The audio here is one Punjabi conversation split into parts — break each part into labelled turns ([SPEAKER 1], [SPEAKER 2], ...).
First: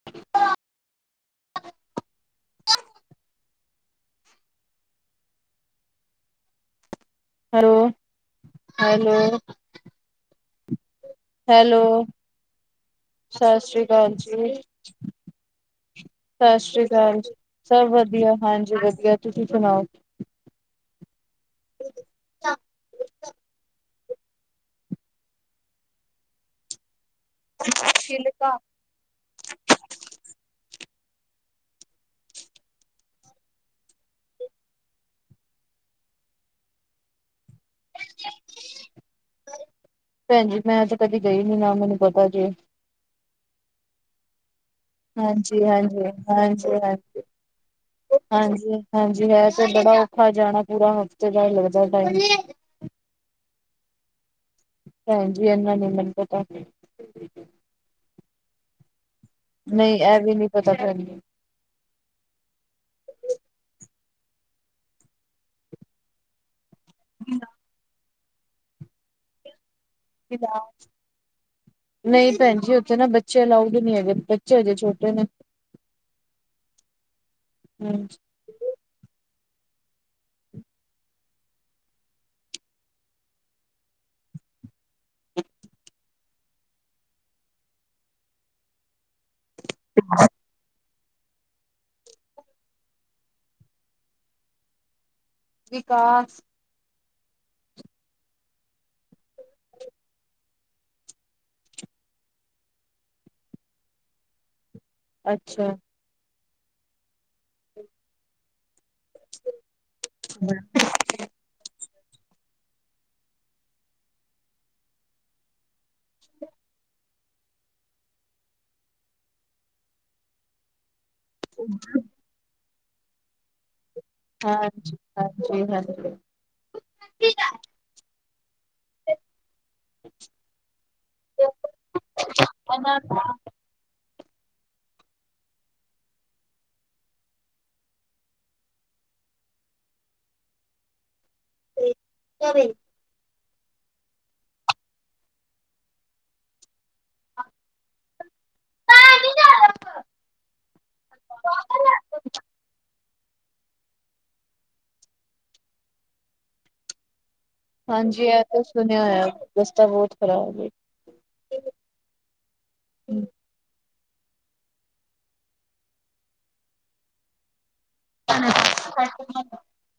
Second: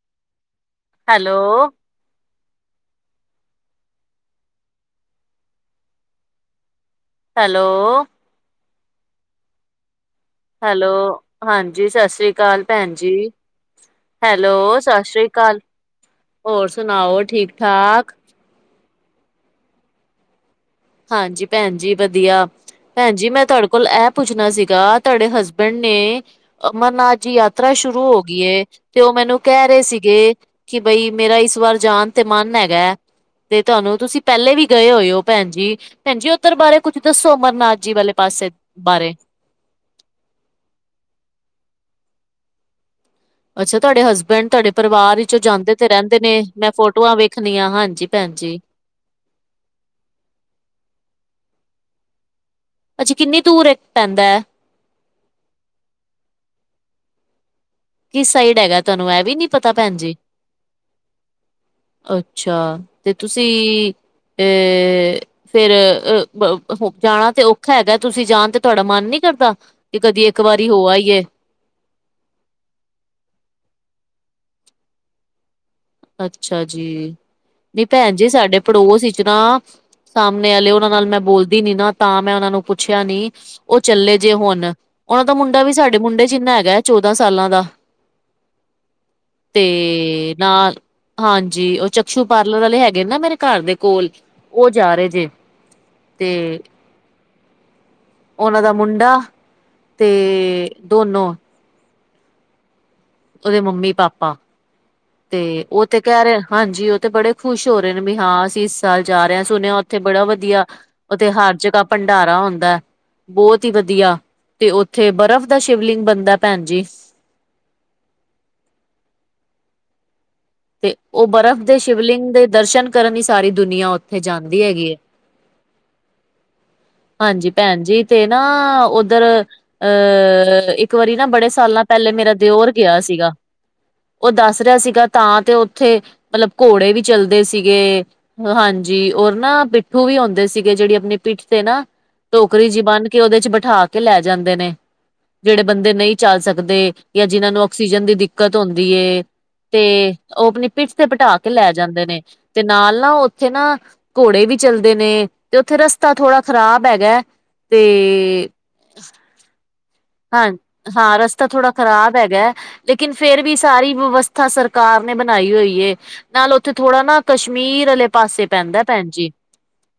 [SPEAKER 1] [inaudible]
[SPEAKER 2] Hello hello
[SPEAKER 1] hello
[SPEAKER 2] hello
[SPEAKER 1] hello
[SPEAKER 2] ਹਾਂਜੀ, ਸਸ ਸ੍ਰੀ ਕਾਲ ਭੈਨ ਜੀ,
[SPEAKER 1] ਸਤਿ ਸ੍ਰੀ ਅਕਾਲ ਜੀ,
[SPEAKER 2] ਹੈਲੋ ਸਸ ਸ੍ਰੀ ਕਾਲ
[SPEAKER 1] ਸਤਿ
[SPEAKER 2] ਹੋਰ
[SPEAKER 1] ਸ੍ਰੀ ਅਕਾਲ
[SPEAKER 2] ਸੁਣਾਓ,
[SPEAKER 1] ਜੀ।
[SPEAKER 2] ਠੀਕ
[SPEAKER 1] ਸਭ
[SPEAKER 2] ਠਾਕ?
[SPEAKER 1] ਵਧੀਆ ਹਾਂਜੀ ਵਧੀਆ ਤੁਸੀਂ ਸੁਣਾਓ?
[SPEAKER 2] ਹਾਂਜੀ ਭੈਨ ਜੀ, ਵਧੀਆ। ਭੈਨ ਜੀ ਮੈਂ ਤੁਹਾਡੇ ਕੋਲ ਐ ਪੁੱਛਨਾ ਸੀਗਾ ਤੁਹਾਡੇ ਹਸਬੈਂਡ ਨੇ ਅਮਰਨਾਥ ਜੀ ਯਾਤਰਾ ਸ਼ੁਰੂ ਹੋ ਗੀ ਏ ਤੇ ਉਹ ਮੈਨੂੰ ਕਹਿ ਰਹੇ ਸੀਗੇ, ਕਿ ਬਈ ਮੇਰਾ ਇਸ ਵਾਰ ਜਾਨ ਤੇ ਮਨ ਹੈਗੇ ਤੇ ਤੁਹਾਨੂੰ ਤੁਸੀਂ ਪਹਿਲੇ ਵੀ ਗਏ ਹੋਏ ਹੋ ਭੈਨ ਜੀ ਭੈਨਜੀ ਉੱਧਰ ਬਾਰੇ ਕੁੱਛ ਦੱਸੋ ਅਮਰਨਾਥ ਜੀ ਵਾਲੇ ਪਾਸੇ ਬਾਰੇ
[SPEAKER 1] ਭੈਨਜੀ ਮੈਂ ਤੇ ਕਦੀ ਗਈ ਨੀ, ਨਾ ਮੈਨੂੰ ਪਤਾ ਜੇ
[SPEAKER 2] ਅੱਛਾ, ਤੁਹਾਡੇ ਹਸਬੈਂਡ ਤੁਹਡ ਪਰਿਵਾਰ ਵਿਚੋਂ
[SPEAKER 1] ਹਾਂਜੀ,
[SPEAKER 2] ਜਾਂਦੇ ਤੇ
[SPEAKER 1] ਹਾਂਜੀ,
[SPEAKER 2] ਰਹਿੰਦੇ ਨੇ ਮੈਂ
[SPEAKER 1] ਹਾਂਜੀ,
[SPEAKER 2] ਫੋਟੋਆਂ
[SPEAKER 1] ਹਾਂਜੀ।
[SPEAKER 2] ਵੇਖਨੀਆਂ, ਹਾਂਜੀ ਭੈਨ ਜੀ
[SPEAKER 1] ਹਾਂਜੀ, ਹਾਂਜੀ ਹੈ ਤੇ ਬੜਾ ਔਖਾ ਜਾਣਾ ਪੂਰਾ ਹਫ਼ਤੇ ਦਾ ਲੱਗਦੇ ਟਾਈਮ
[SPEAKER 2] ਅੱਛੀ ਕਿੰਨੀ ਦੂਰ ਏ ਪੈਂਦੇ?
[SPEAKER 1] ਭੈਨ ਜੀ ਏਹਨਾਂ ਨੀ ਮੈਨੂੰ ਪਤਾ
[SPEAKER 2] ਕਿਸ ਸਾਈਡ ਹੈਗਾ ਤੁਹਾਨੂੰ ਇਹ ਵੀ ਨੀ ਪਤਾ
[SPEAKER 1] ਨਹੀਂ,
[SPEAKER 2] ਭੈਣ ਜੀ
[SPEAKER 1] ਇਹ ਵੀ ਨੀ ਪਤਾ ਭੈਨਜੀ
[SPEAKER 2] ਅੱਛਾ, ਤੇ ਤੁਸੀਂ ਅ ਫਿਰ ਅ ਜਾਣਾ ਤੇ ਔਖਾ ਹੈਗਾ ਤੁਸੀਂ ਜਾਣ ਤੇ ਤੁਹਾਡਾ ਮਨ ਨੀ ਕਰਦਾ, ਵੀ ਕਦੀ ਇੱਕ ਵਾਰੀ ਹੋ ਆਈਏ?
[SPEAKER 1] ਨਹੀਂ ਭੈਨ ਜੀ ਉੱਥੇ ਨਾ ਬੱਚੇ ਅਲਾਊਡ ਹੀ ਨੀ ਹੈਗੇ ਬੱਚੇ ਹਜੇ ਛੋਟੇ ਨੇ
[SPEAKER 2] ਅੱਛਾ ਜੀ, ਨੀ ਭੈਨ ਜੀ ਸਾਡੇ ਪੜੋਸ ਚ ਨਾ ਸਾਹਮਨੇ ਆਲੇ ਮੈ ਉਹਨਾਂ ਨਾਲ ਮੈਂ ਬੋਲਦੀ ਨੀ ਨਾ ਤਾਂ ਮੈਂ ਉਹਨਾਂ ਨੂੰ ਪੁੱਛਿਆ ਨੀ ਉਹ ਚੱਲੇ ਜੇ ਹੋਨ, ਉਹਨਾਂ ਦਾ ਮੁੰਡਾ ਵੀ ਸਾਡੇ ਮੁੰਡੇ ਜਿਨਾ ਹੈਗਾ ਹੈ ਚੋਦਾਂ ਸਾਲਾਂ ਦਾ ਤੇ ਨਾਲ ਹਾਂਜੀ ਉਹ ਚਕਸ਼ੂ ਪਾਰਲਰ ਵਾਲੇ ਹੈਗੇ ਨਾ ਮੇਰੇ ਘਰ ਦੇ ਕੋਲ ਉਹ ਜਾ ਰਹੇ ਜੇ ਤੇ
[SPEAKER 1] ਵਿਕਾਸ
[SPEAKER 2] ਉਹਨਾਂ ਦਾ ਮੁੰਡਾ ਤੇ ਦੋਨੋ ਉਹਦੇ ਮੰਮੀ ਪਾਪਾ ਤੇ
[SPEAKER 1] ਅੱਛਾ।
[SPEAKER 2] ਉਹ ਤੇ ਕਹਿ ਰਹੇ ਹਾਂਜੀ ਉਹ ਤੇ ਬੜੇ ਖੁਸ਼ ਹੋ ਰਹੇ ਨੇ ਵੀ ਹਾਂ ਅਸੀਂ ਸਾਲ ਜਾ ਰਿਹਾ ਸੁਣਿਆ ਉੱਥੇ ਬੜਾ ਵਧੀਆ ਉੱਥੇ ਹਰ ਜਗ੍ਹਾ ਭੰਡਾਰਾ ਹੁੰਦੇ ਬਹੁਤ ਹੀ ਵਧੀਆ ਤੇ ਉੱਥੇ ਬਰਫ਼ ਦਾ ਸ਼ਿਵਲਿੰਗ ਬਨਦੇ ਭੈਨ ਜੀ ਤੇ ਉਹ ਬਰਫ਼ ਦੇ ਸ਼ਿਵਲਿੰਗ ਦੇ ਦਰਸ਼ਨ ਕਰਨ ਹੀ ਸਾਰੀ ਦੁਨੀਆਂ ਉ
[SPEAKER 1] ਹਾਂਜੀ ਹਾਂਜੀ ਹਾਂਜੀ
[SPEAKER 2] ਹਾਂਜੀ ਭੈਣ ਜੀ ਤੇ ਨਾ ਉੱਧਰ ਅਹ ਇੱਕ ਵਾਰੀ ਨਾ ਬੜੇ ਸਾਲਾਂ ਪਹਿਲੇ ਮੇਰਾ ਦਿਓਰ ਗਿਆ ਸੀਗਾ ਉਹ ਦੱਸ ਰਿਹਾ ਸੀਗਾ ਤਾਂ ਤੇ ਉੱਥੇ ਮਤਲਬ ਘੋੜੇ ਵੀ ਚੱਲਦੇ ਸੀਗੇ ਹਾਂਜੀ ਔਰ ਨਾ ਪਿੱਠੂ ਵੀ ਹੂੰਦੇ ਸੀਗੇ, ਜੇਹੜੀ ਅਪਨੀ ਪਿੱਠ ਤੇ ਨਾ ਟੋਕਰੀ ਜਿ ਬੰਨ੍ਹ ਕੇ ਉਹਦੇ ਚ ਬਿਠਾ ਕੇ ਲੈ ਜਾਂਦੇ ਨੇ ਜਿਹੜੇ ਬੰਦੇ ਨਹੀਂ ਚੱਲ ਸਕਦੇ ਯਾ ਜਿਹਨਾਂ ਨੂੰ ਆਕਸੀਜਨ ਦੀ ਦਿੱਕਤ ਹੁੰਦੀ ਤੇ ਉਹ ਅਪਨੀ ਪਿੱਠ ਤੇ ਬਿਠਾ ਕੇ ਲੈ ਜਾਂਦੇ ਨੇ ਤੇ ਨਾਲ ਨਾ ਉੱਥੇ ਨਾ ਘੋੜੇ ਵੀ ਚੱਲਦੇ ਨੇ ਤੇ ਉੱਥੇ ਰਸਤਾ ਥੋੜ੍ਹਾ ਖ਼ਰਾਬ ਹੈਗੇ
[SPEAKER 1] ਹਾਂਜੀ ਇਹ ਤੇ ਸੁਣਿਆ ਹੋਇਆ ਰਸਤਾ ਬਹੁਤ
[SPEAKER 2] ਹਾਂ
[SPEAKER 1] ਖ਼ਰਾਬ ਏ।
[SPEAKER 2] ਹਾਂ ਰਸਤਾ ਥੋੜ੍ਹਾ ਖ਼ਰਾਬ ਹੈਗੇ ਲੇਕਿਨ ਫੇਰ ਵੀ ਸਾਰੀ ਵਿਵਸਥਾ ਸਰਕਾਰ ਨੇ ਬਨਾਈ ਹੋਈ ਏ ਨਾਲ ਉੱਥੇ ਥੋੜ੍ਹਾ ਨਾ ਕਸ਼ਮੀਰ ਆਲੇ ਪਾਸੇ ਪੈਂਦੇ ਭੈਨ ਜੀ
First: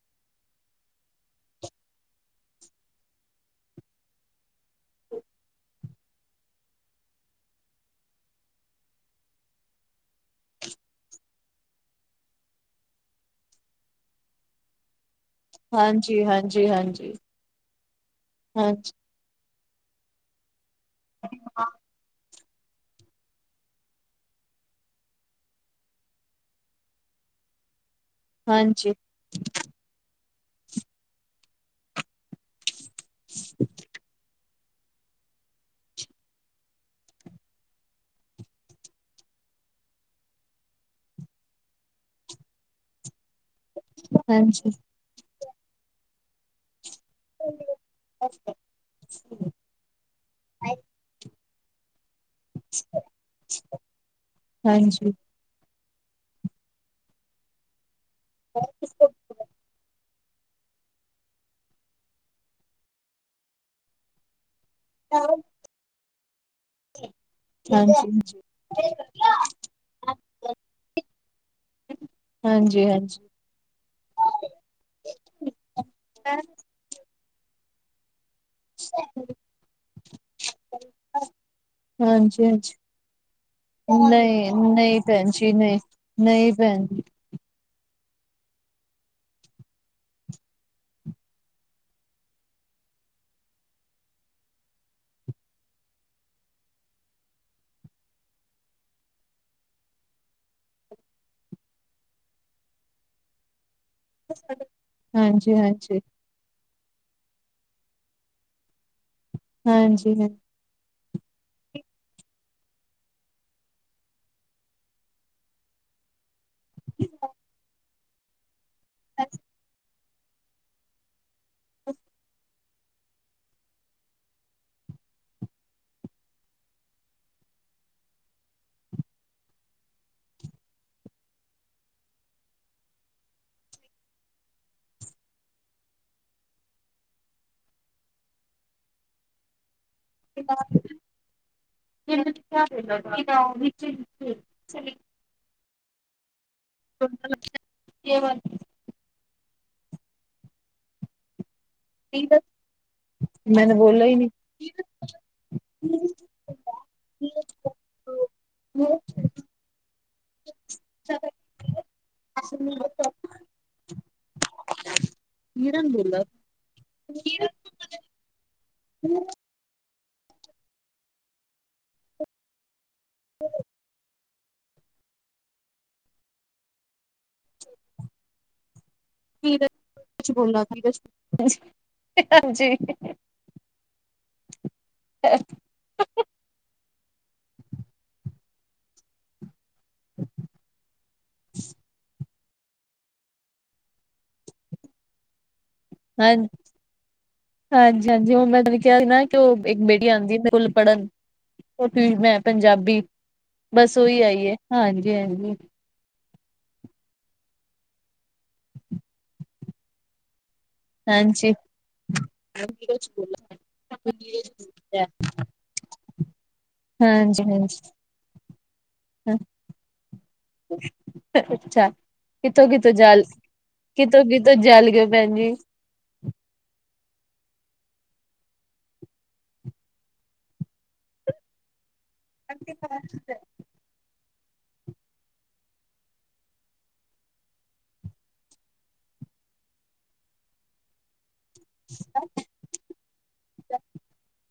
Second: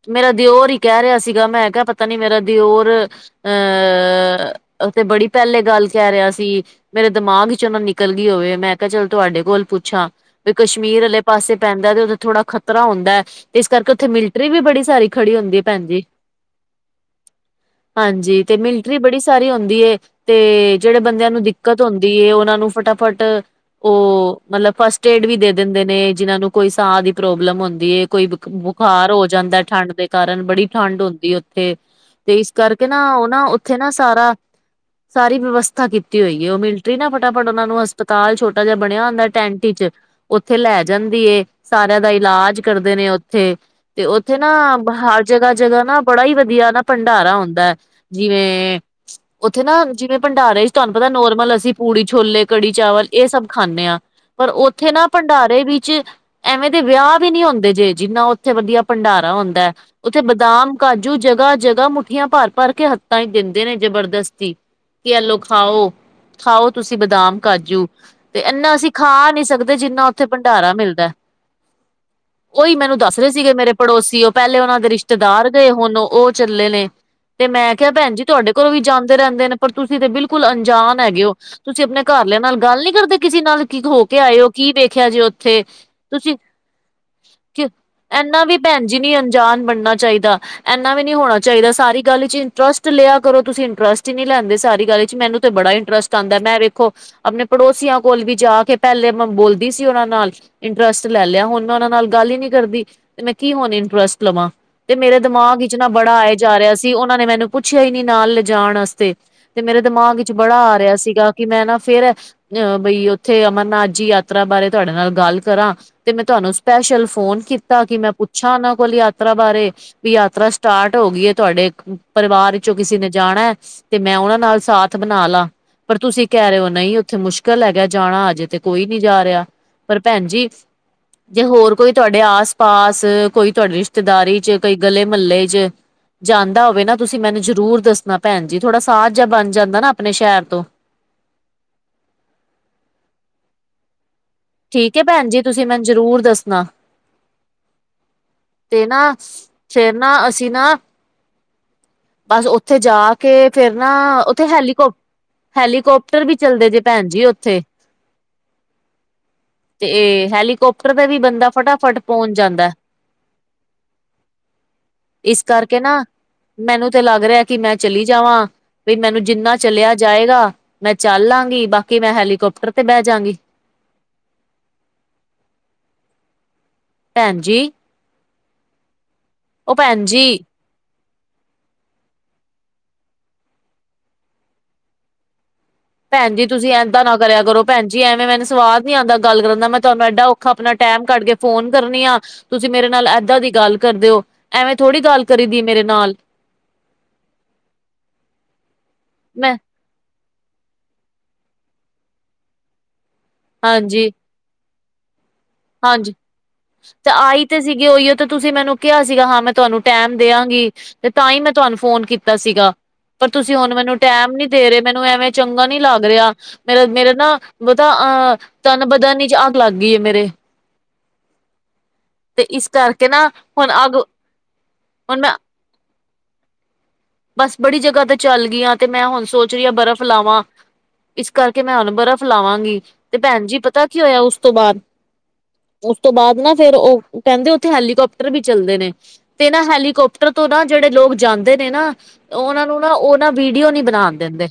[SPEAKER 2] ਮੇਰਾ ਦਿਓਰ ਹੀ ਕਹਿ ਰਿਹਾ ਸੀਗਾ ਮੈਂ ਕਿਹਾ ਪਤਾ ਨੀ ਮੇਰਾ ਦਿਓਰ ਅਹ ਉਥੇ ਬੜੀ ਪਹਿਲੇ ਗੱਲ ਕਹਿ ਰਿਹਾ ਸੀ ਮੇਰੇ ਦਿਮਾਗ ਚ ਉਹਨੂੰ ਨਿਕਲ ਗਈ ਹੋਵੇ ਮੈਂ ਕਿਹਾ ਚੱਲ ਤੁਹਾਡੇ ਕੋਲ ਪੁੱਛਾਂ ਵੀ ਕਸ਼ਮੀਰ ਵਾਲੇ ਪਾਸੇ ਪੈਂਦਾ ਤੇ ਉਥੇ ਥੋੜ੍ਹਾ ਖ਼ਤਰਾ ਹੁੰਦਾ ਹੈ ਤੇ ਇਸ ਕਰਕੇ ਉੱਥੇ ਮਿਲਟਰੀ ਵੀ ਬੜੀ ਸਾਰੀ ਖੜੀ ਹੁੰਦੀ ਹੈ ਭੈਣਜੀ
[SPEAKER 1] ਹਾਂਜੀ ਹਾਂਜੀ ਹਾਂਜੀ
[SPEAKER 2] ਹਾਂਜੀ ਤੇ
[SPEAKER 1] ਹਾਂਜੀ ਹਾਂਜੀ
[SPEAKER 2] ਮਿਲਟਰੀ ਬੜੀ ਸਾਰੀ ਹੁੰਦੀ ਹੈ ਤੇ ਜਿਹੜੇ ਬੰਦਿਆਂ ਨੂੰ ਦਿੱਕਤ ਹੁੰਦੀ ਏ ਉਹਨਾਂ ਨੂੰ ਫਟਾਫਟ ਉਹ ਮਤਲਬ ਫਸਟ ਏਡ ਵੀ ਦੇ ਦਿੰਦੇ ਨੇ ਜਿਹਨਾਂ ਨੂੰ ਕੋਈ ਸਾਹ ਦੀ ਪ੍ਰੋਬਲਮ ਹੁੰਦੀ ਕੋਈ
[SPEAKER 1] ਹਾਂਜੀ
[SPEAKER 2] ਬੁਖਾਰ ਹੋ ਜਾਂਦਾ ਠੰਢ ਦੇ ਕਾਰਨ ਬੜੀ ਠੰਢ ਹੁੰਦੀ ਉੱਥੇ ਤੇ ਇਸ ਕਰਕੇ ਨਾ ਉਹ ਨਾ ਉੱਥੇ ਨਾ ਸਾਰਾ ਸਾਰੀ ਵਿਵਸਥਾ ਕੀਤੀ ਹੋਈ ਹੈ ਉਹ ਮਿਲਟਰੀ ਨਾ ਫਟਾਫਟ ਉਹਨਾਂ ਨੂੰ ਹਸਪਤਾਲ ਛੋਟਾ ਜਿਹਾ ਬਣਿਆ ਹੁੰਦਾ ਟੈਂਟ ਚ ਉੱਥੇ ਲੈ ਜਾਂਦੀ ਏ ਸਾਰਿਆਂ ਦਾ ਇਲਾਜ ਕਰਦੇ ਨੇ ਉੱਥੇ ਤੇ ਉੱਥੇ ਨਾ
[SPEAKER 1] ਹਾਂਜੀ ਹਾਂਜੀ
[SPEAKER 2] ਹਰ ਜਗ੍ਹਾ ਜਗ੍ਹਾ ਨਾ ਬੜਾ ਹੀ ਵਧੀਆ ਨਾ ਭੰਡਾਰਾ ਹੁੰਦਾ ਹੈ ਜਿਵੇਂ ਉੱਥੇ ਨਾ ਜਿਵੇਂ ਭੰਡਾਰੇ ਤੁਹਾਨੂੰ ਪਤਾ ਨੋਰਮਲ ਅਸੀਂ ਪੂੜੀ ਛੋਲੇ ਕੜੀ ਚਾਵਲ ਇਹ ਸਭ ਖਾਂਦੇ ਹਾਂ ਪਰ ਉੱਥੇ ਨਾ
[SPEAKER 1] ਹਾਂਜੀ
[SPEAKER 2] ਭੰਡਾਰੇ ਵੀ ਵਿੱਚ ਐਵੇਂ ਦੇ ਵਿਆਹ ਵੀ ਨੀ ਹੁੰਦੇ ਜੇ ਜਿੰਨਾ ਉੱਥੇ ਵਧੀਆ ਭੰਡਾਰਾ ਹੁੰਦਾ ਉੱਥੇ ਬਦਾਮ ਕਾਜੂ ਜਗ੍ਹਾ ਜਗ੍ਹਾ ਮੁੱਠੀਆਂ ਭਰ ਭਰ ਕੇ ਹੱਥਾਂ ਦਿੰਦੇ ਨੇ ਜਬਰਦਸਤੀ ਕਿ ਐਲੋ ਖਾਓ ਖਾਓ ਤੁਸੀਂ ਬਦਾਮ ਕਾਜੂ ਤੇ ਇਨਾ ਅਸੀਂ ਖਾ ਨਹੀਂ ਸਕਦੇ ਜਿੰਨਾ ਉੱਥੇ ਭੰਡਾਰਾ ਮਿਲਦਾ। ਉਹੀ ਮੈਨੂੰ ਦੱਸ
[SPEAKER 1] ਹਾਂਜੀ
[SPEAKER 2] ਰਹੇ ਸੀਗੇ ਮੇਰੇ ਪੜੋਸੀ ਉਹ ਪਹਿਲੇ ਉਹਨਾਂ ਦੇ ਰਿਸ਼ਤੇਦਾਰ ਗਏ ਹੁਣ ਉਹ ਚੱਲੇ ਨੇ ਤੇ ਮੈਂ ਕਿਹਾ ਭੈਣ ਜੀ ਤੁਹਾਡੇ ੋਂ ਵੀ ਜਾਂਦੇ ਰਹਿੰਦੇ ਨੇ ਪਰ ਤੁਸੀਂ ਤੇ ਬਿਲਕੁਲ ਅਣਜਾਨ ਹੈਗੇ ਹੋ ਤੁਸੀਂ ਆਪਣੇ ਘਰਲਿਆਂ
[SPEAKER 1] ਹਾਂਜੀ
[SPEAKER 2] ਨਾਲ
[SPEAKER 1] ਹਾਂਜੀ
[SPEAKER 2] ਗੱਲ ਨੀ ਕਰਦੇ ਕਿਸੇ ਨਾਲ ਕੀ ਹੋ ਕੇ ਆਏਓ
[SPEAKER 1] ਨਹੀਂ
[SPEAKER 2] ਕੀ
[SPEAKER 1] ਨਹੀਂ
[SPEAKER 2] ਦੇੇਖਿਆ ਜੇ
[SPEAKER 1] ਭੈਣ ਜੀ
[SPEAKER 2] ਉੱਥੇ
[SPEAKER 1] ਨਹੀਂ
[SPEAKER 2] ਤੁਸੀਂ
[SPEAKER 1] ਨਹੀਂ ਭੈਣ ਜੀ
[SPEAKER 2] ਕਿ ਇਨਾ ਵੀ ਭੈਣ ਜੀ ਨੀ ਅਣਜਾਣ ਬਣਨਾ ਚਾਹੀਦਾ ਇੰਨਾ ਵੀ ਨਹੀਂ ਹੋਣਾ ਚਾਹੀਦਾ ਸਾਰੀ ਗੱਲ ਚ ਇੰਟਰਸਟ ਲਿਆ ਕਰੋ ਤੁਸੀਂ ਇੰਟਰਸਟ ਹੀ ਨਹੀਂ ਲੈਂਦੇ ਸਾਰੀ ਗੱਲ ਚ ਮੈਨੂੰ ਤੇ ਬੜਾ ਇੰਟਰਸ ਆਉਂਦਾ ਮੈਂ ਵੇਖੋ ਆਪਣੇ ਪੜੋਸੀਆਂ ਕੋਲ ਵੀ ਜਾ ਕੇ ਪਹਿਲੇ ਬੋਲਦੀ ਸੀ ਉਹਨਾਂ ਨਾਲ ਇੰਟਰਸਟ ਲੈ ਲਿਆ ਹੁਣ ਮੈਂ ਉਹਨਾਂ ਨਾਲ ਗੱਲ ਹੀ ਨੀ ਕਰਦੀ ਤੇ ਮੈਂ ਕੀ ਹੋਣ ਇੰਟਰਸਟ ਮਲਵਾਂ ਤੇ ਮੇਰੇ ਦਿਮਾਗ ਵਿਚ ਨਾ
[SPEAKER 1] ਹਾਂਜੀ
[SPEAKER 2] ਬੜਾ ਆਏ ਜਾ ਰਿਹਾ ਸੀ ਉਹਨਾਂ ਨੇ ਮੈਨੂੰ ਪੁੱਛਿਆ ਹੀ ਨਾਲ ਲਿਜਾਣ ਵਾਸਤੇ ਤੇ ਮੇਰੇ
[SPEAKER 1] ਹਾਂਜੀ
[SPEAKER 2] ਦਿਮਾਗ
[SPEAKER 1] ਹਾਂਜੀ
[SPEAKER 2] ਵਿੱਚ
[SPEAKER 1] ਹ
[SPEAKER 2] ਬੜਾ ਆ ਰਿਹਾ ਸੀਗਾ ਕਿ ਮੈਂ ਨਾ ਫਿਰ ਅ ਬਈ ਉੱਥੇ ਅਮਰਨਾਥ ਜੀ ਯਾਤਰਾ ਬਾਰੇ ਤੁਹਾਡੇ ਨਾਲ ਗੱਲ ਕਰਾਂ ਤੇ ਮੈਂ ਤੁਹਾਨੂੰ ਸਪੈਸ਼ਲ ਫੋਨ ਕੀਤਾ ਕਿ ਮੈਂ ਪੁੱਛਾਂ ਉਹਨਾਂ ਕੋਲ ਯਾਤਰਾ ਬਾਰੇ ਵੀ ਯਾਤਰਾ ਸਟਾਰਟ ਹੋ ਗਈ ਹੈ ਤੁਹਾਡੇ ਪਰਿਵਾਰ ਕਿਸੇ ਨੇ ਜਾਣਾ ਹੈ ਤੇ ਮੈਂ ਉਹਨਾਂ ਨਾਲ ਸਾਥ ਬਣਾ ਲਾ ਪਰ ਤੁਸੀਂ ਕਹਿ ਰਹੇ ਹੋ ਨਹੀਂ ਉੱਥੇ ਮੁਸ਼ਕਿਲ ਹੈਗਾ ਜਾਣਾ ਅਜੇ ਤੇ ਕੋਈ ਨਹੀਂ ਜਾ ਰਿਹਾ। ਪਰ ਭੈਣ ਜੀ ਜੇ ਹੋਰ ਕੋਈ ਤੁਹਾਡੇ ਆਸ ਪਾਸ ਕੋਈ ਤੁਹਾਡੀ ਰਿਸ਼ਤੇਦਾਰੀ ਚ ਕੋਈ ਗਲੇ ਮਹੱਲੇ ਚ ਜਾਂਦਾ ਹੋਵੇ ਨਾ ਤੁਸੀਂ ਮੈਨੂੰ ਜ਼ਰੂਰ ਦੱਸਣਾ ਭੈਣ ਜੀ ਥੋੜਾ ਸਾਹ ਜਾਹਾ ਬਣ ਜਾਂਦਾ ਨਾ ਆਪਣੇ ਸ਼ਹਿਰ ਤੋਂ
[SPEAKER 1] [unintelligible]
[SPEAKER 2] ਠੀਕ ਏ ਭੈਣ ਜੀ ਤੁਸੀਂ ਮੈਨੂੰ ਜ਼ਰੂਰ ਦੱਸਣਾ
[SPEAKER 1] [inaudible]
[SPEAKER 2] ਤੇ ਨਾ ਫੇਰ ਨਾ ਅਸੀਂ ਨਾ ਬਸ ਉੱਥੇ ਜਾ ਕੇ ਫੇਰ ਨਾ ਉੱਥੇ ਹੈਲੀਕੋਪ ਹੈਲੀਕੋਪਟਰ ਵੀ ਚੱਲਦੇ ਜੇ ਭੈਣ ਜੀ ਉੱਥੇ ਤੇ ਹੈਲੀਕਾਪਟਰ ਦਾ ਵੀ ਬੰਦਾ ਫਟਾਫਟ ਪਹੁੰਚ ਜਾਂਦਾ ਇਸ ਕਰਕੇ ਨਾ ਮੈਨੂੰ ਤੇ ਲੱਗ ਰਿਹਾ ਕਿ ਮੈਂ ਚਲੀ ਜਾਵਾਂ ਵੀ ਮੈਨੂੰ ਜਿੰਨਾ ਚਲਿਆ ਜਾਏਗਾ ਮੈਂ ਚੱਲ ਲਾਂਗੀ ਬਾਕੀ ਮੈਂ ਹੈਲੀਕੋਪਟਰ ਤੇ ਬਹਿ ਜਾਂਗੀ ਭੈਣ ਜੀ ਉਹ ਭੈਣ ਜੀ
[SPEAKER 1] ਬੋਲਾ ਹਾਂਜੀ ਅ
[SPEAKER 2] ਭੈਣ ਜੀ ਤੁਸੀਂ ਇਦਾਂ ਨਾ ਕਰਿਆ ਕਰੋ ਭੈਣ ਜੀ ਐਵੇਂ ਮੈਨੂੰ ਸਵਾਦ ਨੀ ਆਉਂਦਾ ਗੱਲ ਕਰਨ ਦਾ ਮੈਂ ਤੁਹਾਨੂੰ ਏਡਾ ਔਖਾ ਆਪਣਾ ਟੈਮ ਕੱਢ ਕੇ ਫੋਨ ਕਰਨੀ ਆ ਤੁਸੀਂ ਮੇਰੇ ਨਾਲ ਇੱਦਾਂ ਦੀ ਗੱਲ ਕਰਦੇ ਹੋ ਐਵੇਂ ਥੋੜੀ ਗੱਲ ਕਰੀ ਦੀ ਮੇਰੇ ਨਾਲ
[SPEAKER 1] ਹਾਂਜੀ ਹਾਂਜੀ ਹਾਂਜੀ ਉਹ ਮੈਂ ਕਿਹਾ ਸੀ ਨਾ ਕਿ
[SPEAKER 2] ਮੈਂ
[SPEAKER 1] ਉਹ ਇੱਕ ਬੇੜੀ ਆਉਂਦੀ ਸਕੁਲ ਪੜ੍ਹਨ ਮੈਂ ਪੰਜਾਬੀ ਬਸ
[SPEAKER 2] ਹਾਂਜੀ
[SPEAKER 1] ਉਹੀ ਆਈਏ ਹਾਂਜੀ ਹਾਂਜੀ
[SPEAKER 2] ਹਾਂਜੀ ਤੇ ਆਈ ਤੇ ਸੀਗੀ ਉਹੀਓ ਤੇ ਤੁਸੀਂ ਮੈਨੂੰ ਕਿਹਾ ਸੀਗਾ ਹਾਂ ਮੈਂ ਤੁਹਾਨੂੰ ਟੈਮ ਦਿਆਂਗੀ ਤੇ ਤਾਂ ਹੀ ਮੈਂ
[SPEAKER 1] ਹਾਂਜੀ
[SPEAKER 2] ਤੁਹਾਨੂੰ ਫੋਨ ਕੀਤਾ ਸੀਗਾ ਪਰ ਤੁਸੀਂ ਹੁਣ ਮੈਨੂੰ ਟੈਮ ਨੀ ਦੇ ਰਹੇ ਮੈਨੂੰ ਐਵੇਂ ਚੰਗਾ ਨੀ ਲੱਗ ਰਿਹਾ ਮੇਰਾ ਮੇਰਾ ਨਾ
[SPEAKER 1] ਹਾਂਜੀ ਹਾਂਜੀ
[SPEAKER 2] ਮਤਾ ਅਹ ਤਨ ਬਦਨੀ ਚ ਅੱਗ ਲੱਗ ਗਈ ਹੈ ਮੇਰੇ
[SPEAKER 1] ਅੱਛਾ
[SPEAKER 2] ਤੇ
[SPEAKER 1] ਕਿੱਥੋਂ
[SPEAKER 2] ਇਸ
[SPEAKER 1] ਕਿੱਥੋਂ
[SPEAKER 2] ਕਰਕੇ
[SPEAKER 1] ਜਲ
[SPEAKER 2] ਨਾ ਹੁਣ ਅੱਗ
[SPEAKER 1] ਕਿਥੋਂ ਕਿਥੋਂ ਜਲ ਗਓ
[SPEAKER 2] ਹੁਣ ਮੈਂ
[SPEAKER 1] ਭੈਣ ਜੀ
[SPEAKER 2] ਬਸ ਬੜੀ ਜਗ੍ਹਾ ਤੇ ਚੱਲ ਗਈਆਂ ਤੇ ਮੈਂ ਹੁਣ ਸੋਚ ਰਹੀ ਹਾਂ ਬਰਫ਼ ਲਾਵਾਂ ਇਸ ਕਰਕੇ ਮੈਂ ਬਰਫ ਲਾਵਾਂਗੀ ਤੇ ਭੈਣ ਜੀ ਪਤਾ ਕੀ ਹੋਇਆ ਉਸ ਤੋਂ ਬਾਅਦ ਉਸ ਤੋਂ ਬਾਅਦ ਨਾ ਫੇਿਰ ਉਹ ਕਹਿੰਦੇ ਉੱਥੇ ਹੈਲੀਕਾਪਟਰ ਵੀ ਚੱਲਦੇ ਨੇ ਤੇ ਇਹ ਹੈਲੀਕਾਪਟਰ ਤੋਂ ਨਾ ਜਿਹੜੇ ਲੋਕ ਜਾਂਦੇ ਨੇ ਨਾ ਉਹਨਾਂ ਨੂੰ ਨਾ ਉਹ ਨਾ ਵੀਡੀਓ ਨੀ ਬਣਾਉਣ ਦਿੰਦੇ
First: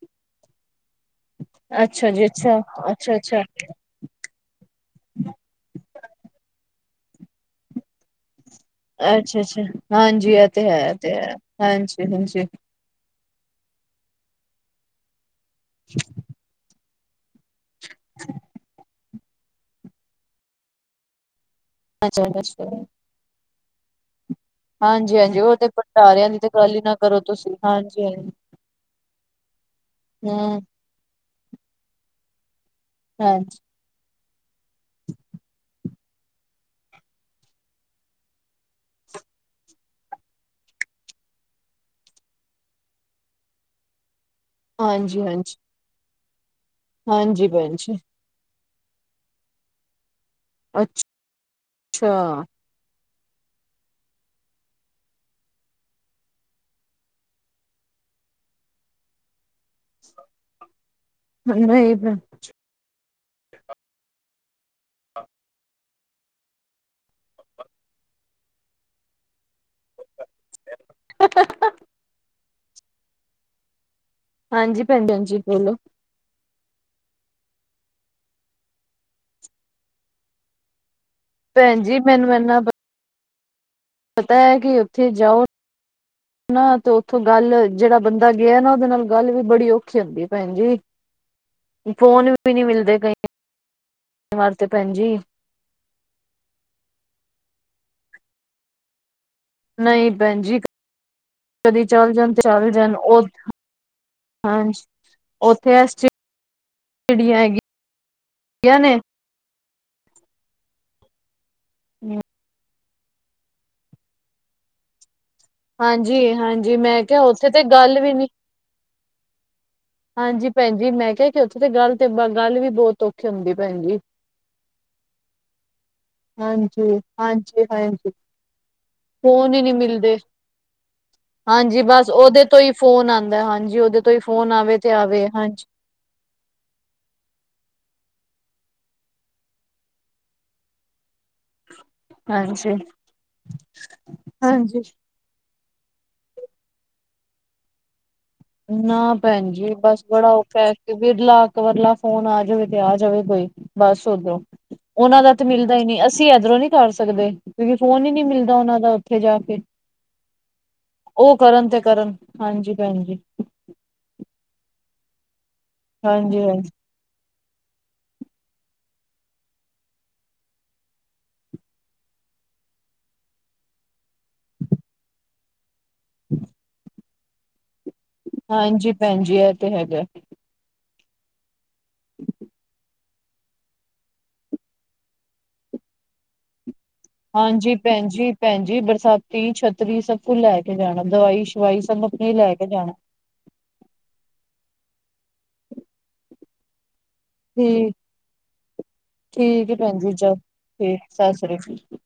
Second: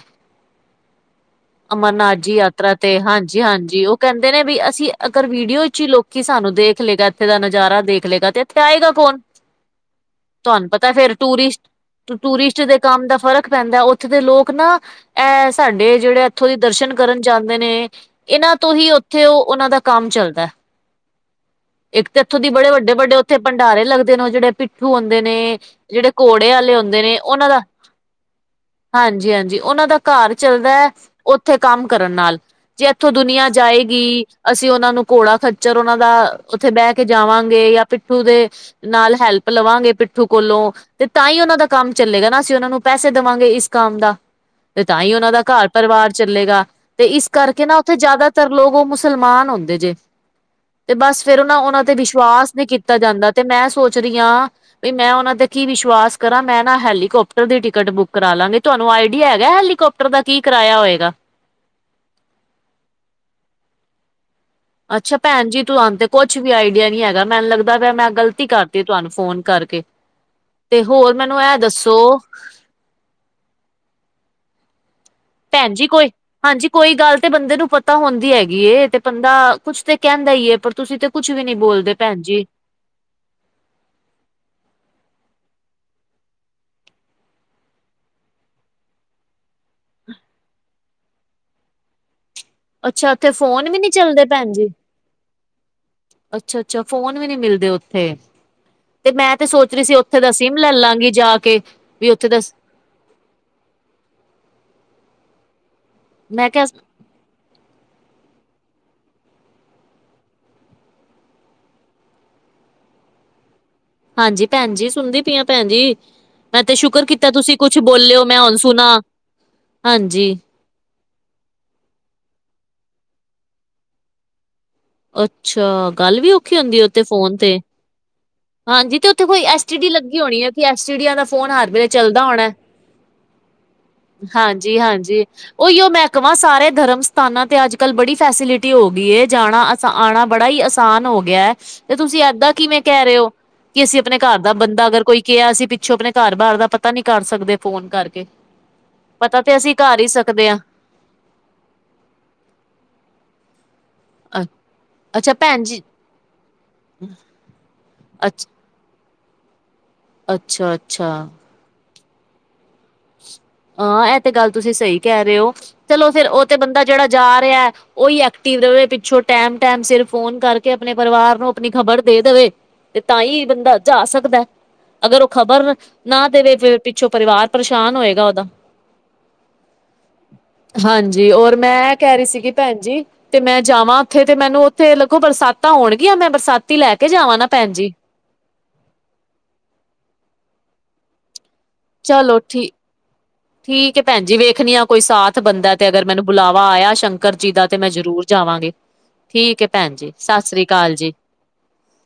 [SPEAKER 1] ਅੱਛਾ
[SPEAKER 2] ਅਮਰਨਾਥ ਜੀ
[SPEAKER 1] ਅੱਛਾ,
[SPEAKER 2] ਯਾਤਰਾ ਤੇ
[SPEAKER 1] ਅੱਛਾ ਅੱਛਾ,
[SPEAKER 2] ਹਾਂਜੀ ਹਾਂਜੀ ਕਹਿੰਦੇ ਨੇ ਵੀ ਅਸੀਂ ਅਗਰ ਵੀਡੀਓ ਚ ਹੀ ਲੋਕੀ ਸਾਨੂੰ ਦੇਖ ਲਏਗਾ ਇੱਥੇ ਦਾ ਨਜ਼ਾਰਾ ਦੇਖ ਲਏਗਾ ਤੇ ਇੱਥੇ ਆਏਗਾ ਕੌਣ
[SPEAKER 1] ਅੱਛਾ ਅੱਛਾ ਹਾਂਜੀ ਇਹ ਤੇ
[SPEAKER 2] ਤੁਹਾਨੂੰ ਪਤਾ
[SPEAKER 1] ਹੈ
[SPEAKER 2] ਫੇਰ
[SPEAKER 1] ਤੇ ਹੈ
[SPEAKER 2] ਟੂਰਿਸਟ
[SPEAKER 1] ਹਾਂਜੀ ਹਾਂਜੀ
[SPEAKER 2] ਟੂਰਿਸਟ ਦੇ ਕੰਮ ਦਾ ਫਰਕ ਪੈਂਦਾ ਉੱਥੇ ਦੇ ਲੋਕ ਨਾ ਇਹ ਸਾਡੇ ਜਿਹੜੇ ਇੱਥੋਂ ਦੀ ਦਰਸ਼ਨ ਕਰਨ ਜਾਂਦੇ ਨੇ ਇਹਨਾਂ ਤੋਂ ਹੀ ਉੱਥੇ ਉਹ ਉਹਨਾਂ ਦਾ ਕੰਮ ਚੱਲਦਾ ਇੱਕ ਤੇ ਇੱਥੋਂ ਦੀ ਬੜੇ ਵੱਡੇ ਵੱਡੇ ਉੱਥੇ ਭੰਡਾਰੇ ਲੱਗਦੇ ਉਹ ਜਿਹੜੇ ਪ ਇਥ
[SPEAKER 1] ਹਾਂਜੀ
[SPEAKER 2] ਹੁੰਦੇ ਨੇ
[SPEAKER 1] ਹਾਂਜੀ ਉਹ ਤੇ
[SPEAKER 2] ਜਿਹੜੇ
[SPEAKER 1] ਭੰਡਾਰਿਆਂ ਦੀ ਤੇ
[SPEAKER 2] ਘੋੜੇ ਵਾਲੇ
[SPEAKER 1] ਗੱਲ ਹੀ
[SPEAKER 2] ਹੁੰਦੇ
[SPEAKER 1] ਨਾ ਕਰੋ
[SPEAKER 2] ਉਹਨਾਂ
[SPEAKER 1] ਤੁਸੀਂ
[SPEAKER 2] ਦਾ
[SPEAKER 1] ਹਾਂਜੀ ਹਾਂਜੀ
[SPEAKER 2] ਹਾਂਜੀ ਹਾਂਜੀ ਉਹਨਾਂ ਦਾ ਘਰ
[SPEAKER 1] ਹੂੰ
[SPEAKER 2] ਚੱਲਦਾ ਉੱਥੇ ਕੰਮ ਕਰਨ ਨਾਲ ਜੇ ਇੱਥੋਂ ਦੁਨੀਆਂ
[SPEAKER 1] ਹਾਂਜੀ,
[SPEAKER 2] ਜਾਏਗੀ ਅਸੀਂ ਉਹਨਾਂ ਨੂੰ ਘੋੜਾ ਖਚਰ ਉਹਨਾਂ ਦਾ ਉੱਥੇ ਬਹਿ ਕੇ ਜਾਵਾਂਗੇ ਜਾਂ ਪਿੱਠੂ ਦੇ ਨਾਲ ਹੈਲਪ ਲਵਾਂਗੇ ਪਿੱਠੂ ਕੋਲੋਂ ਤੇ ਤਾਂ ਹੀ ਉਹਨਾਂ ਦਾ ਕੰਮ ਚੱਲੇਗਾ ਨਾ ਅਸੀਂ ਉਹਨਾਂ ਨੂੰ ਪੈਸੇ ਦੇਵਾਂਗੇ ਇਸ ਕੰਮ ਦਾ ਤੇ ਤਾਂ ਹੀ
[SPEAKER 1] ਹਾਂਜੀ
[SPEAKER 2] ਉਹਨਾਂ ਦਾ
[SPEAKER 1] ਹਾਂਜੀ,
[SPEAKER 2] ਘਰ ਪਰਿਵਾਰ ਚੱਲੇਗਾ ਤੇ ਇਸ
[SPEAKER 1] ਹਾਂਜੀ
[SPEAKER 2] ਕਰਕੇ
[SPEAKER 1] ਭੈਣ
[SPEAKER 2] ਨਾ ਉੱਥੇ
[SPEAKER 1] ਜੀ
[SPEAKER 2] ਜ਼ਿਆਦਾ ਤਰ ਲੋਕ ਉਹ ਮੁਸਲਮਾਨ ਹੁੰਦੇ ਜੇ ਤੇ ਬਸ ਫੇਿਰ ਉਹਨਾਂ ਉਨ੍ਹਾਂਨਾਂ ਤੇ
[SPEAKER 1] ਅੱਛਾ
[SPEAKER 2] ਵਿਸ਼ਵਾਸ ਨੇ ਦਿੱਤਾ ਜਾਂਦਾ ਤੇ ਮੈਂ ਸੋਚ ਰਹੀ ਹਾਂ ਵੀ ਮੈਂ ਉਹਨਾਂ ਤੇ ਕੀ ਵਿਸ਼ਵਾਸ ਕਰਾਂ ਮੈਂ ਹੈਲੀਕੋਪਟਰ ਦੀ ਟਿਕਟ ਬੁੱਕ ਕਰਾ ਲਾਂਗੇ ਤੁਹਾਨੂੰ ਆਈਡੀਆ ਹੈਗਾ ਹੈਲੀਕੋਪਟਰ ਦਾ ਕੀ ਕਿ ਕਰਇਆ ਹੋਏਗਾ
[SPEAKER 1] ਨਹੀਂ ਭੈਣ ਜੀ
[SPEAKER 2] ਅੱਛਾ ਭੈਣ ਜੀ ਤੁਹਾਨੂੰ ਤੇ ਕੁਛ ਵੀ ਆਈਡੀਆ ਨੀ ਹੈਗਾ ਮੈਨੂੰ ਲੱਗਦਾ ਪ ਮੈਂ ਗ਼ਲਤੀ ਕਰਤੀ ਤੁਹਾਨੂੰ ਫੋਨ ਕਰਕੇ ਤੇ ਹੋਰ ਮੈਨੂੰ ਇਹ ਦੱਸੋ
[SPEAKER 1] ਹਾਂਜੀ, ਭੈਣ ਜੀ ਹਾਂਜੀ।
[SPEAKER 2] ਭੈਣ ਜੀ ਕੋਈ ਹਾਂਜੀ ਕੋਈ ਗੱਲ ਤੇ ਬੰਦੇ ਨੂੰ ਪਤਾ ਹੁੰਦੀ ਹੈਗੀ ਏ, ਤੇ ਬੰਦਾ ਕੁਛ ਤੇ ਕਹਿੰਦਾ ਹੀ ਏ, ਪਰ ਤੁਸੀਂ ਤੇ ਕੁੱਛ ਵੀ ਨੀ ਬੋਲਦੇ ਭੈਣ ਜੀ
[SPEAKER 1] ਪਤਾ ਹੈ ਕਿ ਉੱਥੇ ਜਾਓ ਹਨ ਨਾ ਤੇ ਉੱਥੋਂ ਗੱਲ ਜਿਹੜਾ ਬੰਦਾ ਗਿਆ ਨਾ ਉਹਦੇ ਨਾਲ ਗੱਲ ਵੀ ਬੜੀ ਔਖੀ ਹੁੰਦੀ ਭੈਣ ਜੀ ਫੋਨ ਵੀ ਨੀ ਮਿਲਦੇ
[SPEAKER 2] ਅੱਛਾ
[SPEAKER 1] ਕਈ
[SPEAKER 2] ਉੱਥੇ ਫੋਨ ਵੀ ਨੀ ਚੱਲਦੇ ਭੈਣ ਜੀ ਅੱਛਾ ਅੱਛਾ ਫੋਨ ਵੀ ਨੀ ਮਿਲਦੇ ਉੱਥੇ ਤੇ ਮੈਂ ਤੇ ਸੋਚ ਰਹੀ ਸੀ
[SPEAKER 1] ਨਹੀਂ
[SPEAKER 2] ਉੱਥੇ ਦਾ
[SPEAKER 1] ਭੈਣ
[SPEAKER 2] ਸਿੰਮ
[SPEAKER 1] ਜੀ
[SPEAKER 2] ਲੈ ਲਾਂਗੀ ਜਾ ਕੇ
[SPEAKER 1] ਕਦੀ
[SPEAKER 2] ਵੀ
[SPEAKER 1] ਚੱਲ
[SPEAKER 2] ਉੱਥੇ
[SPEAKER 1] ਜਾਣ
[SPEAKER 2] ਦਾ
[SPEAKER 1] ਤੇ ਚੱਲ ਜਾਣ ਉਥ ਹਾਂਜੀ ਉੱਥੇ ਅਸੀ
[SPEAKER 2] ਮੈਂ ਕਿਹਾ
[SPEAKER 1] ਜਿਹੜੀਆਂ ਹੈਗੀ ਗੀਆਂ ਨੇ। ਹੂੰ,
[SPEAKER 2] ਹਾਂਜੀ, ਭੈਣ ਜੀ ਸੁਣਦੀ ਪ ਭੈਣ ਜੀ ਆਂ,
[SPEAKER 1] ਹਾਂਜੀ
[SPEAKER 2] ਮੈਂ ਤੇ
[SPEAKER 1] ਹਾਂਜੀ
[SPEAKER 2] ਸ਼ੁਕਰ
[SPEAKER 1] ਕਿਹਾ
[SPEAKER 2] ਕੀਤਾ
[SPEAKER 1] ਉੱਥੇ
[SPEAKER 2] ਤੁਸੀਂ
[SPEAKER 1] ਤੇ
[SPEAKER 2] ਕੁਛ
[SPEAKER 1] ਗੱਲ ਵੀ
[SPEAKER 2] ਬੋਲਿਓ,
[SPEAKER 1] ਨੀ
[SPEAKER 2] ਮੈਂ ਹੁਣ ਸੁਣਾ।
[SPEAKER 1] ਹਾਂਜੀ ਭੈਣ ਜੀ ਮੈਂ ਕਿਹਾ, ਕਿ ਉੱਥੇ ਤੇ ਗੱਲ ਤੇ ਗੱਲ ਵੀ ਬਹੁਤ ਔਖੀ ਹੁੰਦੀ ਭੈਣ ਜੀ।
[SPEAKER 2] ਅੱਛਾ ਗੱਲ ਵੀ ਔਖੀ ਹੁੰਦੀ ਐ,
[SPEAKER 1] ਹਾਂਜੀ
[SPEAKER 2] ਉੱਥੇ ਫੋਨ ਤੇ।
[SPEAKER 1] ਹਾਂਜੀ ਹਾਂਜੀ
[SPEAKER 2] ਹਾਂਜੀ ਤੇ ਉੱਥੇ ਕੋਈ
[SPEAKER 1] ਫੋਨ ਹੀ
[SPEAKER 2] ਐਸ
[SPEAKER 1] ਨੀ
[SPEAKER 2] ਟੀ ਡੀ
[SPEAKER 1] ਮਿਲਦੇ
[SPEAKER 2] ਲੱਗੀ ਹੋਣੀ ਏ, ਐਸ ਟੀ ਡੀਆਂ ਦਾ ਫੋਨ ਹਰ
[SPEAKER 1] ਹਾਂਜੀ
[SPEAKER 2] ਵੇਲੇ
[SPEAKER 1] ਬਸ
[SPEAKER 2] ਚੱਲਦਾ ਹੋਣਾ।
[SPEAKER 1] ਉਹਦੇ ਤੋਂ ਹੀ ਫੋਨ ਆਂਦਾ, ਹਾਂਜੀ ਉਹਦੇ ਤੋਂ ਹੀ ਫੋਨ ਆਵੇ। ਤੇ
[SPEAKER 2] ਹਾਂਜੀ
[SPEAKER 1] ਆਵੇ
[SPEAKER 2] ਉਹੀਓ ਮੈਂ ਕਵਾਂ, ਸਾਰੇ ਧਰਮ ਸਥਾਨਾਂ ਤੇ ਅੱਜ- ਕੱਲ੍ਹ ਬੜੀ ਫੈਸਲਿਟੀ ਹੋ ਗਈ ਏ, ਜਾਣਾ ਤਾਂ ਆਣਾ ਬੜਾ ਹੀ ਆਸਾਨ ਹੋ ਗਿਆ ਐ। ਤੇ ਤੁਸੀਂ ਏਦਾਂ
[SPEAKER 1] ਹਾਂਜੀ
[SPEAKER 2] ਕਿਵੇਂ ਕਹਿ ਰਹੇ ਹੋ, ਕਿ ਅਸੀਂ ਆਪਣੇ ਘਰ ਦਾ
[SPEAKER 1] ਹਾਂਜੀ
[SPEAKER 2] ਬੰਦਾ ਅਗਰ ਕੋਈ ਕਿਹਾ ਅਸੀਂ ਪਿੱਛੋਂ ਆਪਣੇ ਘਰ ਬਾਰ ਦਾ ਪਤਾ ਨੀ ਕਰ ਸਕਦੇ ਫੋਨ ਕਰਕੇ।
[SPEAKER 1] ਨਾ
[SPEAKER 2] ਪਤਾ
[SPEAKER 1] ਭੈਣ
[SPEAKER 2] ਤੇ
[SPEAKER 1] ਜੀ,
[SPEAKER 2] ਅਸੀਂ ਕਰ
[SPEAKER 1] ਬਸ
[SPEAKER 2] ਹੀ
[SPEAKER 1] ਬੜਾ
[SPEAKER 2] ਸਕਦੇ
[SPEAKER 1] ਔਖਾ। ਵਿਰਲਾ ਕ ਵਰਲਾ ਫੋਨ ਆ ਜਾਵੇ ਤੇ ਆ ਜਾਵੇ ਕੋਈ, ਬਸ। ਸਗੋ
[SPEAKER 2] ਹਾਂ
[SPEAKER 1] ਉਹਨਾਂ ਦਾ
[SPEAKER 2] ਅੱਛਾ
[SPEAKER 1] ਤੇ
[SPEAKER 2] ਭੈਣ
[SPEAKER 1] ਮਿਲਦਾ
[SPEAKER 2] ਜੀ
[SPEAKER 1] ਹੀ ਨਹੀਂ, ਅਸੀਂ ਇਧਰੋਂ ਨੀ ਕਰ ਸਕਦੇ। ਕਿਉਂਕਿ ਫੋਨ ਹੀ ਨਹੀਂ
[SPEAKER 2] ਅੱਛ
[SPEAKER 1] ਮਿਲਦਾ ਉਹਨਾਂ ਦਾ ਉੱਥੇ ਜਾ ਕੇ,
[SPEAKER 2] ਅੱਛਾ-ਅੱਛਾ।
[SPEAKER 1] ਉਹ ਕਰਨ ਤੇ ਕਰਨ। ਹਾਂਜੀ, ਭੈਣਜੀ।
[SPEAKER 2] ਹਾਂ ਇਹ ਤੇ ਗੱਲ ਤੁਸੀਂ ਸਹੀ ਕਹਿ ਰਹੇ ਹੋ, ਚਲੋ ਫੇਰ
[SPEAKER 1] ਹਾਂਜੀ
[SPEAKER 2] ਉਹ ਤੇ
[SPEAKER 1] ਹਾਂਜੀ
[SPEAKER 2] ਬੰਦਾ ਜਿਹੜਾ ਜਾ ਰਿਹਾ ਉਹੀ ਐਕਟਿਵ ਰਹੇ, ਪਿੱਛੋਂ ਟੈਮ- ਟੈਮ ਸਿਰ ਫੋਨ ਕਰਕੇ ਆਪਣੇ ਪਰਿਵਾਰ ਨੂੰ ਆਪਣੀ ਖ਼ਬਰ ਦੇ ਦੇਵੇ। ਤੇ ਤਾਂ ਹੀ ਬੰਦਾ ਜਾ ਸਕਦਾ, ਅਗਰ ਉਹ ਖ਼ਬਰ ਨਾ ਤੇਰੇ ਪਿੱਛੋਂ ਪਰਿਵਾਰ ਪਰੇਸ਼ਾਨ ਹੋਏ।
[SPEAKER 1] ਹਾਂਜੀ, ਭੈਣ ਜੀ ਇਹ ਤੇ ਹੈਗਾ।
[SPEAKER 2] ਹਾਂਜੀ, ਔਰ ਮੈਂ ਕਹਿ ਰਹੀ ਸੀਗੀ ਭੈਣ ਜੀ ਤੇ ਮੈਂ ਜਾਵਾਂ ਉੱਥੇ ਤੇ ਮੈਨੂੰ ਉੱਥੇ ਲੱਗੋ ਬਰਸਾਤਾਂ ਹੋਣਗੀਆਂ, ਮੈਂ ਬਰਸਾਤੀ ਲੈ ਕੇ ਜਾਵਾਂ ਨਾ ਭੈਣ ਜੀ।
[SPEAKER 1] ਭੈਣ ਜੀ ਬਰਸਾਤੀ, ਛਤਰੀ ਸਭ ਕੁ ਲੈ ਕੇ ਜਾਣਾ, ਦਵਾਈ ਸ਼ਵਾਈ ਸਭ ਆਪਣੀ
[SPEAKER 2] ਚਲੋ
[SPEAKER 1] ਲੈ ਕੇ
[SPEAKER 2] ਠੀ
[SPEAKER 1] ਜਾਣਾ
[SPEAKER 2] ਠੀਕ ਐ ਭੈਣ ਜੀ, ਵੇਖਣੀ ਆ ਕੋਈ ਸਾਥ ਬੰਦਾ ਤੇ ਅਗਰ ਮੈਨੂੰ ਬੁਲਾਵਾ ਆਇਆ, ਸ਼ੰਕ ਕਰ ਜੀ ਦਾ ਤੇ ਮੈਂ
[SPEAKER 1] ਠੀਕ
[SPEAKER 2] ਜ਼ਰੂਰ ਜਾਵਾਂਗੀ, ਠੀਕ ਭੈਣ ਜੀ ਸਸ ਰੀ ਕਾਲ ਜੀ।
[SPEAKER 1] ਅਰੇ ਫੀ [inaudible]